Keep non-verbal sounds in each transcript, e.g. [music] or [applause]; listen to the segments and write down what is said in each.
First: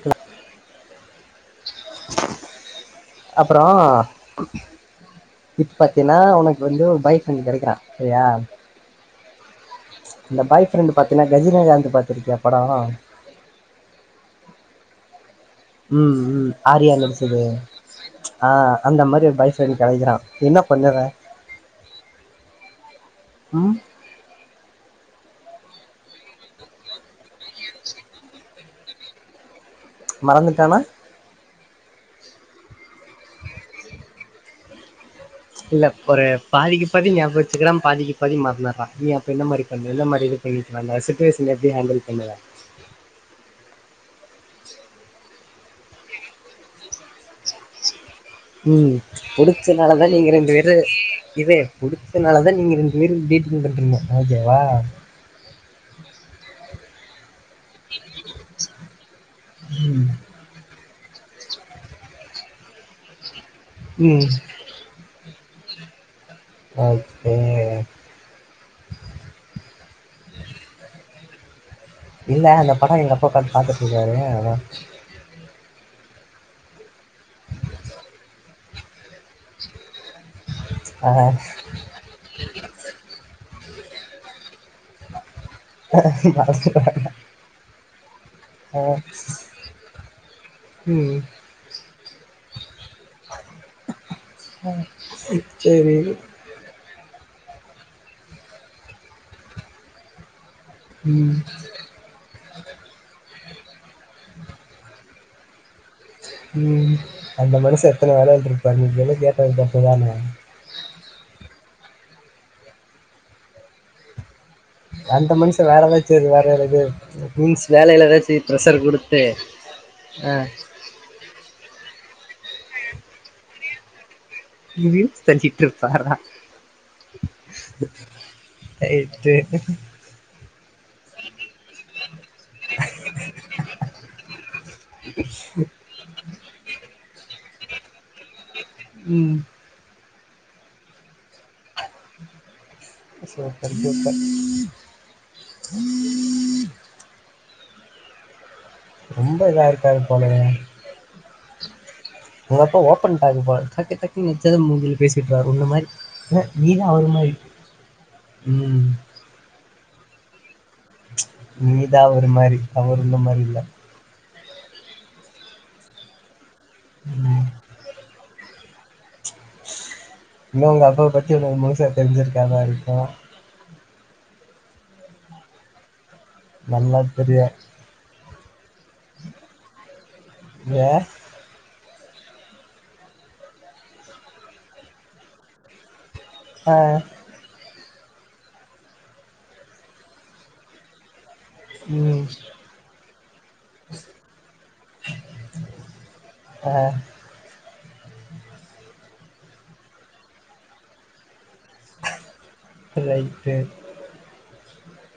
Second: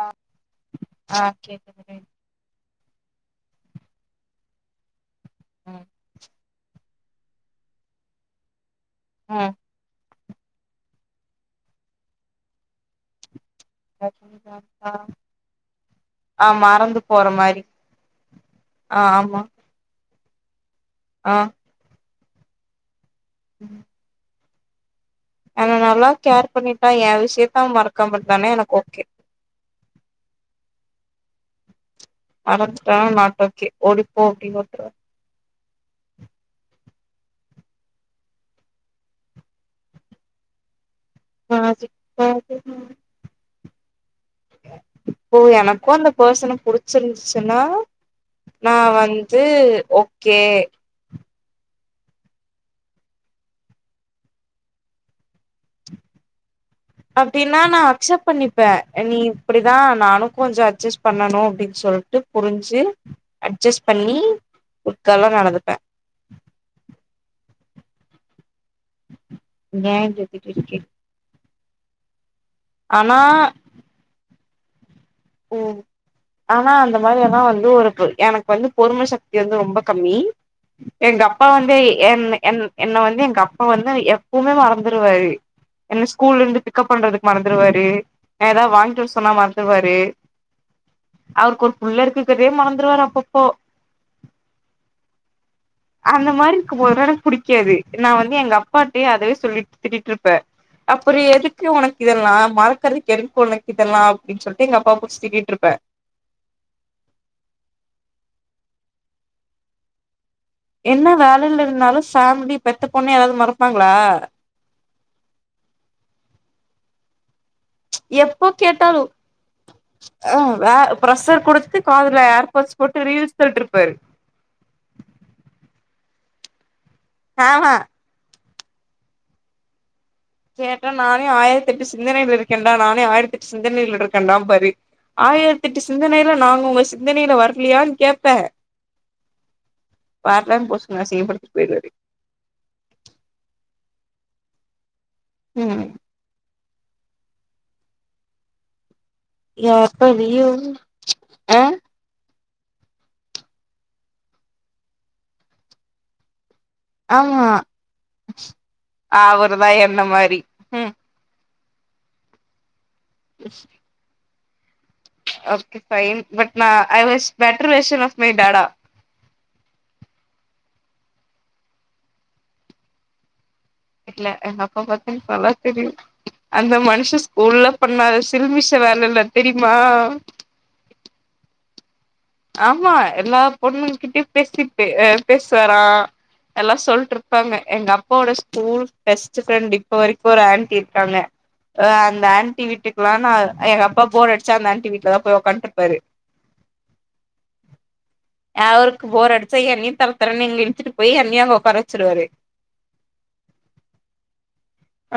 ஆ ஆ கேக்குது கேக்குது அப்றோ ம் இப்பாத்தீனா ஒனக்கு வந்து ஒரு பைக் பாய் ஃப்ரெண்ட் கெடைக்கிறா சரியா ம் அந்த பாய்ஃப்ரெண்டு் பாத்தீங்கனா கஜினகாந்த்து பாத்திருக்கியா படோ கஜினி தாத்தா ம் ம் ஆரியா நடிச்சது மாரி ஆ அந்த மாரி ஒரு பாய் ஃப்ரெண்ட் பாய் ஃப்ரெண்ட் கெடைக்கிறா நீ என்ன பண்ணுவ ஆ ம் ஆன நல்லா கேர் பண்ணிட்டா ஏ விஷியத்த அவன் மறக்காமாட்டனே எனக்கு ஓகே மறந்துட்டான மறந்துட்டானா நாட் ஓகே ஒடிப்போ அப்டின்னு விட்டுருவ இல்ல ஒரு பாதிக்கு பாதி ஞாபகோ வச்சுக்கிறா பாதிக்கு பாதி மறந்துறா நீ அப்ப என்ன மாரி பண்ணவ எந்த மாரி இது [unintelligible] சுச்சுவேஷன் எப்டி ஹேண்டில் பண்ணுவ ஓ எனக்கு அந்த பர்சன புடிச்சிருந்துச்சுன்னா நா ம் வந்து புடிச்சனாலதா நீங்க ஓகே இரண்டு பேரு ம் இது புடிச்சதுனால தா நீங்க ரெண்டு பேரு டீட்டிங் பண்ணறிங்க ஓகேவா அப்டின்னா நா அக்செப்ட் பண்ணிப்பே நீ இப்டிதா நானு கொஞ்சோ அட்ஜஸ் பண்ணணு அப்டின்னு சொல்ட்டு புரிஞ்சு அட்ஜஸ்ட் பண்ணி ம் குட் கேள்ள நடந்துப்பே ஓகே ஏ இப்டி [unintelligible] இல்ல அந்த படோ எங்க ஆனா அப்பா உக்காந்து பாத்துட்டு இருக்காரு அதா ம் ஆனா அந்த மாரியெல்லா வந்து ஒரு பொ எனக்கு வந்து பொறும சக் தி வந்து ரொம்ப கம்மி ஆ எங்க அப்பா வந்து என் என் என்ன வந்து எங்க அப்பா வந்து எப்பவுமே மறந்துருவாரு என்ன ஸ்கூல்ல இருந்து பிக்கப் மறந்துட்டேன். பண்றதுக்கு மறந் வந்ருவாரு எதனா ஆ. வாங்கிட்டு வர சொன்னா மறந்துருவாரு ம் அவுருக்கு ஒரு புள்ள இருக்குக்கதே மறந்துருவாரு அப்பப்போ சரி. அந்த மாரி இருக்கு போதுலா எனக்கு புடிக் காது நா வந்து எங்க அப்பா கிட்டயே அதவே சொல்லிட் திட்டிட்டு இருப்பே அப்புறோ ம். எதுக்கு உனக் இதெல்லா மறக்கறதுக் [unintelligible] இதெல்லா அப்டின் சொல்ட்டு எங்க அப்பா புடிச்சி திட்டிட் ருப்பே ம் அந்த மனுஷ எத்தன வேலயா இருந்துருப்பாங் நீங்களு கேட்டது தப்பு தான என்ன வேலைல இருந்தாலு ஃபேமிலி பெத்த பொண்ண யாராவது மறப்பாங்ளா அந்த மனுஷ வேற ஏதாச்சி வேற வேற இது மீஸ் வேலையில எதாச்சி எப்போ ப்ரஷர் கேட்டாலு குடுத்து ஆ ப்ரெஷர் குடுத்து காதுல ஏர்பஸ் போட்டு ரீல்ஸ் பண்ட்டு இருப்பாரு ரீல் செஞ்சிட்ருப்பாரா ஆமா ரைட்டு கேட்டா நானே ஆயிரத்தெட்டு சிந்தனைல இருக்கன்டா நானே ஆயிரத்தெட்டு சிந்தனைல இருக்கன்டாம் பாரு அ சிந்தனையில நாங்க உங்க சிந்தனையில வரலயான் கேப்ப ம் வர்லன் பொசுக்குனு அசிங்க படுத்திட் போய்ருவாரு சூப்பர் சூப்பர் ம் ரொம்ப இதா யப்ப இருக்காரு போலயே. லியோ உங்க அப்பா ஓப்பன் டாக் போல டக்கு டக்குன்னு நென்ச்சத மூஞ்சில பேசிட்றாரு உன்ன மாரி ல ஆமா ம். அவரு தா என்ன மாரி ம் நீ தா அவரு மாரி அவரு உன்ன மாரி இல்ல ஒகே பைன் பட் நா ஐ வாஸ் ம். பெட்டரேசன் ஆப் மை டாடா இன்னு உங்க அப்பாவ பத்தி உங்களுக்கு முழுசா தெரிஞ்சிருக்காதா இருக்கு இல்ல எங்க அப்பா பாத்தீ நல்லா தெரியு அந்த நல்லா மனுஷ தெரியும். ஸ்கூல்ல பண்ணாத சில்மிஷ வேலல்ல தெரியுமா ஏ ஆமா எல்லா பொண்ணுங் கிட்டயு பேசிட்டு பேசுவாரா ஆ. எல்லா சொல்ட்டுருப் பாங்க எங்க அப்பாவோட ஸ்கூல் பெஸ்ட் ஃப்ரெண்ட் இப்ப வரைக்கு ஒரு ஆன்ட்டி இருக்காங்க ஆ ம். அந்த ஆண்ட்டி வீட்டுக்ல்லா நா எங்க அப்பா போர் அடிச்சா அந்த ஆண்ட்டி வீட்ல தா போய் ஒக்கான்ட்ருப்பாரு ஆ அவருக்கு போர் அடிச்சா என்னியு தர தரன் இங்க இழுத்துட்டு போய் என்னியு அங்க ஓக்கார வச்சிருவாரு ரைட்டு.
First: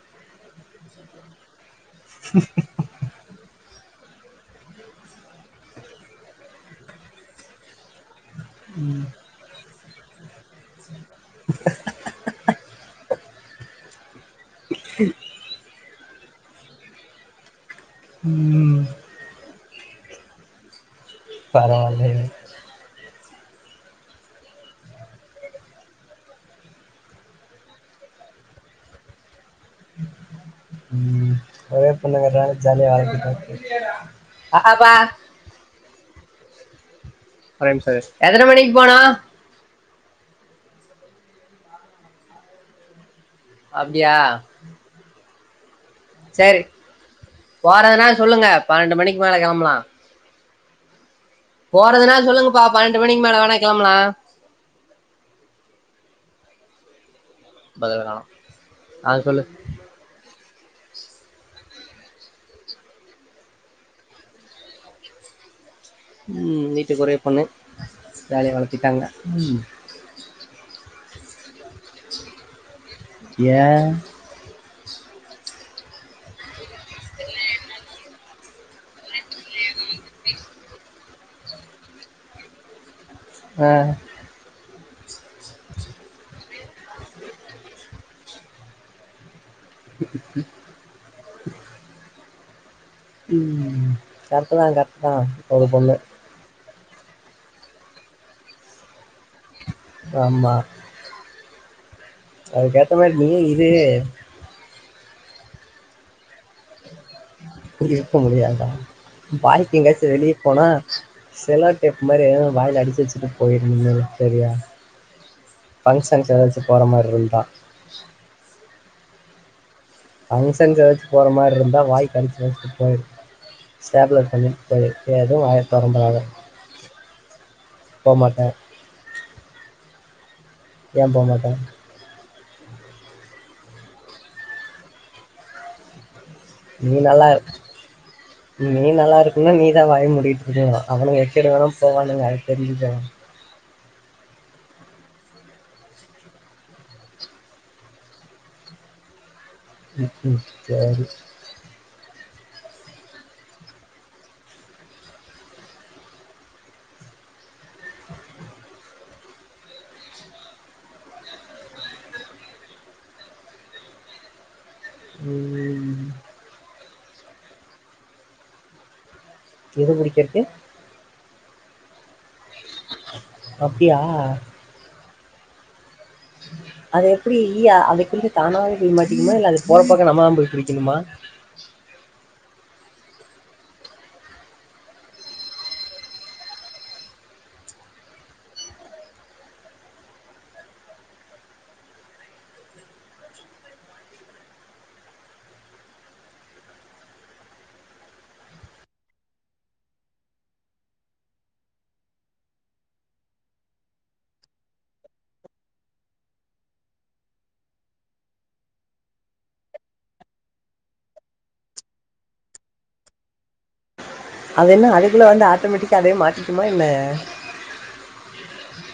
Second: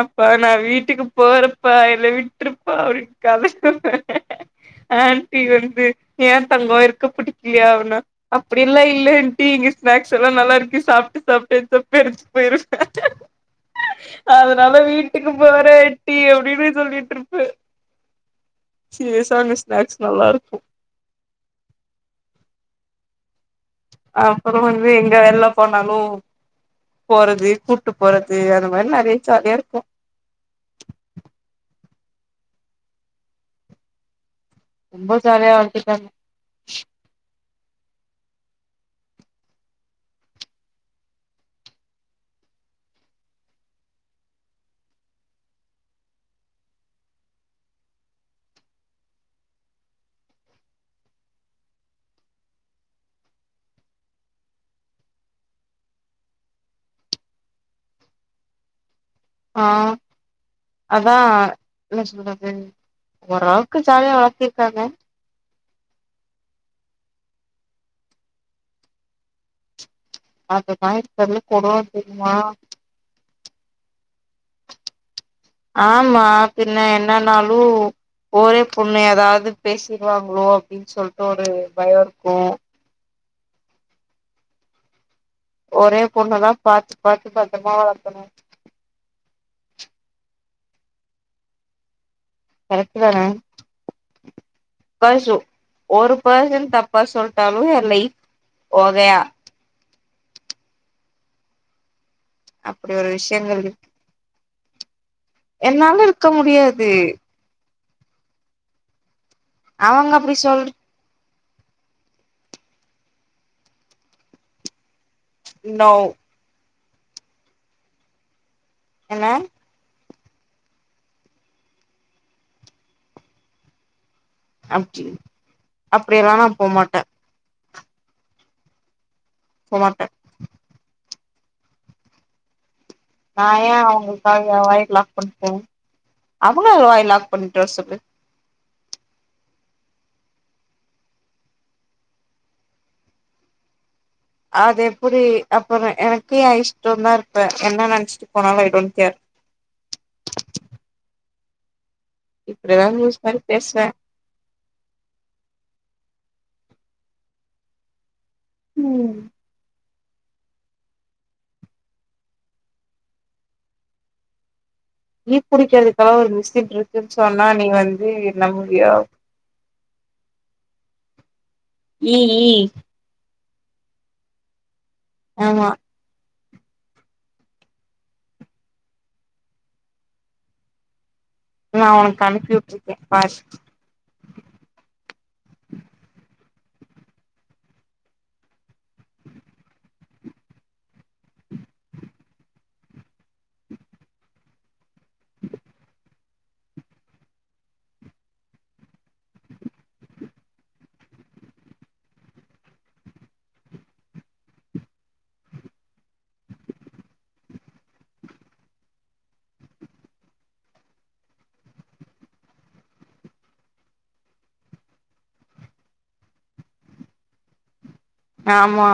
அப்பா நா வீட்டுக்கு போறப்பா என்ன விட்டுருப்பா அப்டின் கத சொன்ன ஆன்ட்டி வந்து ஏ தங்கோ இருக்க புடிக்கலையா அப்டினா அப்டி எல்லா ம். இல்ல ஆன்ட்டி இங்க ஸ்னாக்ஸ் எல்லா நல்லா இருக்கு சாப்ட்டு சாப்ட்டுடப்ப [unintelligible] போயிருவ அதனால வீட்டுக்கு போற ஆண்ட்டி அப்டின்னு சொல்லிட்ருப்ப ம் சிரீயஸா அங்க ஸ்நாக்ஸ் நல்லா இருக்கு பரவால்லயே அப்பற வந்து எங்க வெல்ல போனாலு போறது கூட்டு போறது அந்த மாரி நெறய ஜாலியா இருக்கு ம் ஒரே பொண்ணுங்கறனால ஜாலியா வேலடிக்கு ஆ ஆ பா ரொம்ப ஜாலியா வன்ட்ருப்பாங்க எத்தன மணிக் போனோ அப்டியா செரி போறதுனா சொல்லுங்க பன்னெண்டு மணிக்கு மேல கெளம்பலா போறதுனா சொல்லுங்கபா பன்னெண்டு மணிக்கு மேல வேணா கெளம்பலா பதில காணோ அத சொல்லு ஆ அதா என்ன சொல்றது ஓரளவுக்கு ஜாலியா வளத்திர்க்காங்க ம் வீட்டுக்கு ஒரே பொண்ணு ஜாலியா வளத்திட்டாங்க ம் [inaudible] கொடுவாங்க தெரியுமா ஏ ஆமா பின்ன என்னன்னாலு ஒரே பொண்ணு எதாவ்து பேசிர்வாங்ளோ அப்டின் சொல்ட்டு ஒரு பயோ இருக்கு ஆ ஒரே பொண்ணதா பாத்து பாத்து பத்தரமா வளக்கணு உ கரக்ட்டுதான ம் கரக்ட்டு தா கரக்ட்டு தா பசு ஒரே பொண்ணு ஒரு பர்சன் தப்பா சொல்ட்டாலு எ லைஃப் ஓகையா ஆமா அப்டி அதுக்கேத்த ஒரு மாரி நீயு விஷயங்கள் இரு இருக்கு என்னால இருக்க முடியாது இருக்க முடியாதா வாய்க் அவங்க எங்காச்சு வெளிய அப்டி சொல் போனா செலோ டேப் மாரி வாய்ல அடிச்சு வெச்சுட்டு போய்ரு நிம்மதியா செரியா நோ ஃபங்க்ஷன்க் எதாச்சு போற மார்ருந்தா என்ன ஃபங்க்ஷன்க் எதாச்சு போற மார்ருந்தா வாய்க் அடிச்சு வெச்சிட்டு போய்டு ஸ்டேப்லர் பின்னு போயி அப்டி எதுவு வாய தொறந்துறாத அப்டியெல்லா நா போமாட்டே போ மாட்ட போ மாட்ட ஏ போ மாட்ட நா ஏ அவுங்களுக்காக எ வாய லாக் பண்ணு அவுங்க அவுங்க நீ வாய நல்லா லாக் இரு பண்ணிட்டு வர சொல்லு நீ நல்லா இருக்கண்னா நீ தா வாய முடிட்ருக்கணு அவனுங்க எக்கேடு வேணா போவானுங்க அத தெரிஞ்சிக்கோ அதெப்பிடி அப்பறோ எனக்கு எ இஷ்டோந்தா இருப்பே என்ன நெனச்சிட்டு போனாலு ஐ டோன் கேர் ம்ம் சேரி இப்பிடிதா லூஸ் மாரி பேஸ்வே ம் ஈ ம், புடிக்கறதுக்கெலா ஒரு மிஷின்ருக்குன் சொன்னா நீ வந்து நம்புவியோ எது புடிக்கறக்கு ஈ ஈ அப்டியா ஆமா அது எப்டி ஈயா அதுக்குள்ள தானாவே போய் மாட்டிக்குமா இல்ல அது போற பக்கோ நம்மதா போய் புடிக்கணுமா நா உனக் அனுப்பி உட்ருக்கே பாரு அது என்ன அதுக்குள்ள வந்து ஆட்டோமெட்டிக்கா அதே மாட்டிக்குமா என்ன ஆமா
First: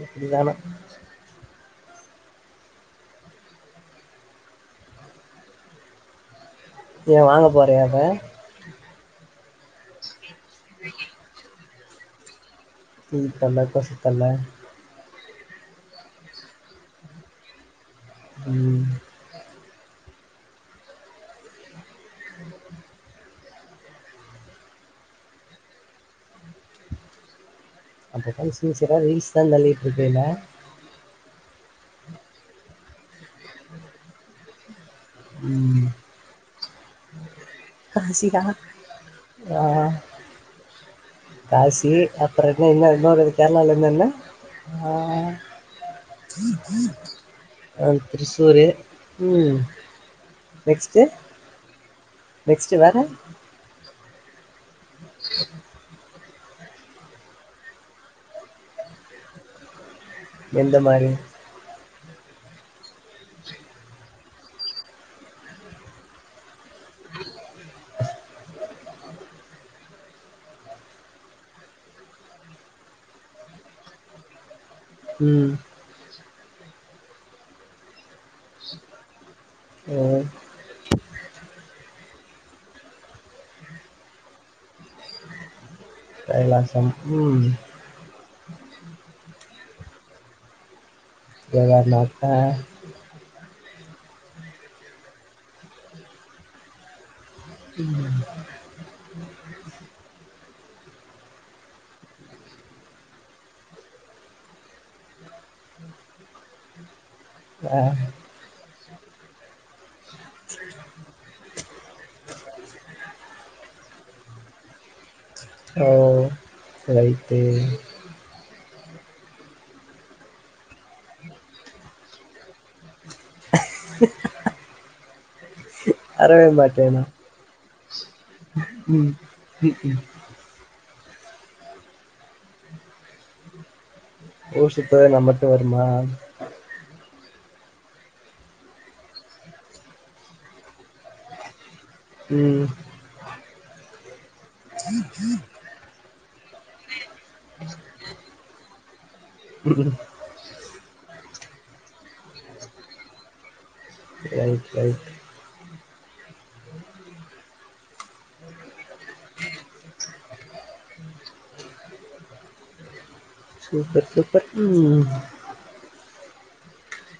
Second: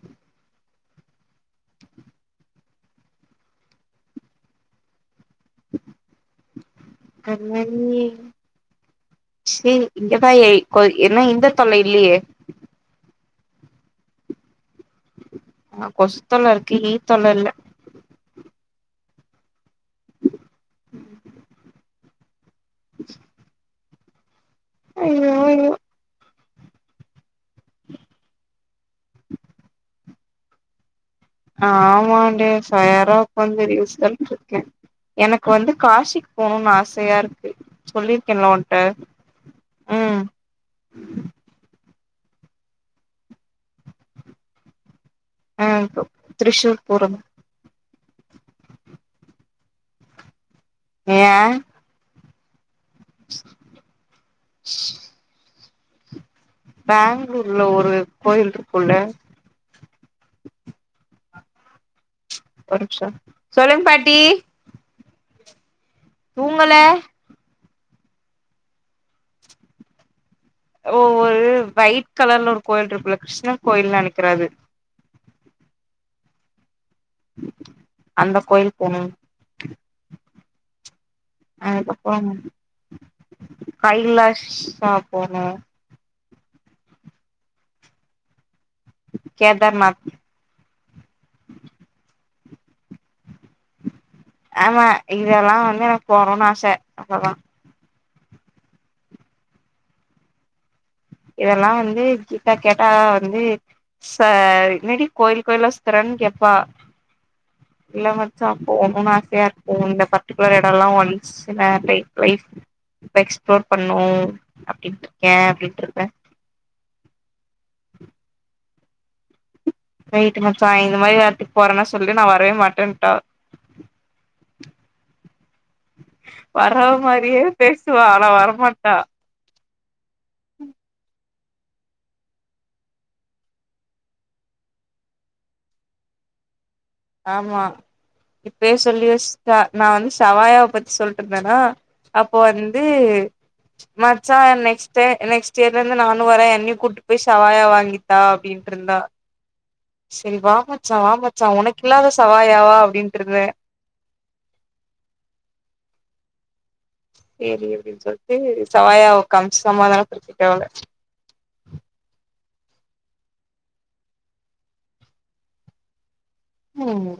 ம் கலிகாலோ ஏ வாங்க போறயா இப்ப செ இங்கதா எ கொ என்ன இந்த தொல்ல இல்லையே ம் ஹன்றட் டாஸ்க் பண்ணே ஆ கொசுத்தொல்ல இருக்கு ஈத்தொல்ல இல்ல ம் [inaudible] [inaudible] அய்யோ அய்யோ அந்தக்க சின் சியரா ரீல்ஸ் தா தள்ளிட்ருக்கேல ஆமாண்டே சாரா உப்ப வந்து ரீல்ஸ் தள்ளிண்ருக்கேன் எனக்கு வந்து ம் காசிக்கு போகணுனு ஆசையா இருக்கு காசியா சொல்லிருக்கேன்ல உன்ட்ட ஆ ம் காசி அப்ப என்ன என்ன இன்னோறது கேரளால இருந்து என்ன ஆ ஆ திரிசூர் போறது ஆ திரிசூரு ம் நெக்ஸ்ட்டு ஆ நெஸ்ட்டு வேற [inaudible] பெங்களூர்ல ஒரு கோயில் இருக்குல்ல எந்த மாரி ஒரு நிமிசோ சொல்லுங்க பாட்டி தூங்கல ஓ ஒரு ஒயிட் கலர்ல ஒரு கோயில் இருக்குல்ல கிருஷ்ணன் கோயில்னு நெனைக்கிறே அது ம் அந்த கோயில் போணு ஆ அதுக்கப்பறம் கைலாஷா போனு கைலாசா ம் கேதர்நாத் கேத்தார்னாத்தா ஆமா இங்கெல்லா வந்து எனக்கு போரோன்னு ஆச அவ்ளோதா ம் [inaudible] இதெல்லா வந்து கீதா கேட்டா வந்து ச என்னாடி கோயில் கோயிலா சுத்தறன்னு கேப்பா ஆ, இல்ல மச்சா போணுன்னு ஆசையா இருக்கு இந்த பர்டிகுலர் எடம்ல்லா ஒன்ஸ் சில லைப் இப் எக்ஸ்பிளோர் பண்ணோ அப்டின்ட்ருக்கே ஓ அப்டிட்டுருக் அ ரைட்டு வெயிட்டு மச்சாய் இந்த மாரி எடத்துக்கு போறேன்னா சொல்லு நா வரவே மாட்டேன்ட்டா அறவே வரவ மாட்டேனா மாரியே பேசுவா ஆனா வர ம் ம் ம் ம் ஊஷத்த நம்மட்டு வருமா ஆமா இப்பயே சொல்லி ச நா வந்து செவ்வாயா பத்தி சொல்ட்டு இருந்தேனா அப்போ ம் வந்து மச்சா நெக்ஸ்ட் டை நெக்ஸ்ட் இயர்ல இருந்து நானு வர்றே என்னையு கூட்டு போய் சவாயா வாங்கி தா அப்டின்ட் இருந்தா ம் சேரி வா மச்சா வா மச்சா உனக்கு இல்லாத சவாயாவா அப்டின்ட்டு இருந்தே சேரி சேரி சேரி அப்டின் சொல்ட்டு சவாயா காமுச்சு சமாதானோ படுத்திட்ட அவள சூப்பர் சூப்பர் ம் ம்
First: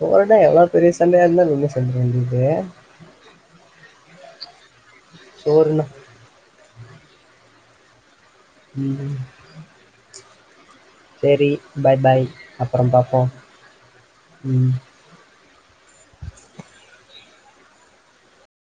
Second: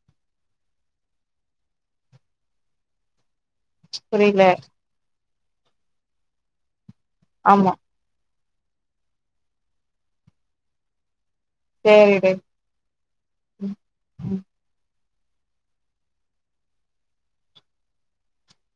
போடு எவ்ளோ பெரிய சண்டையா இருந்தாலுமே சொல்லிர வேண்டிது புரில சோறுனா ஆமா ம் சேரி பாய் பாய் சேரிடே அப்புறம் பாப்போ ம்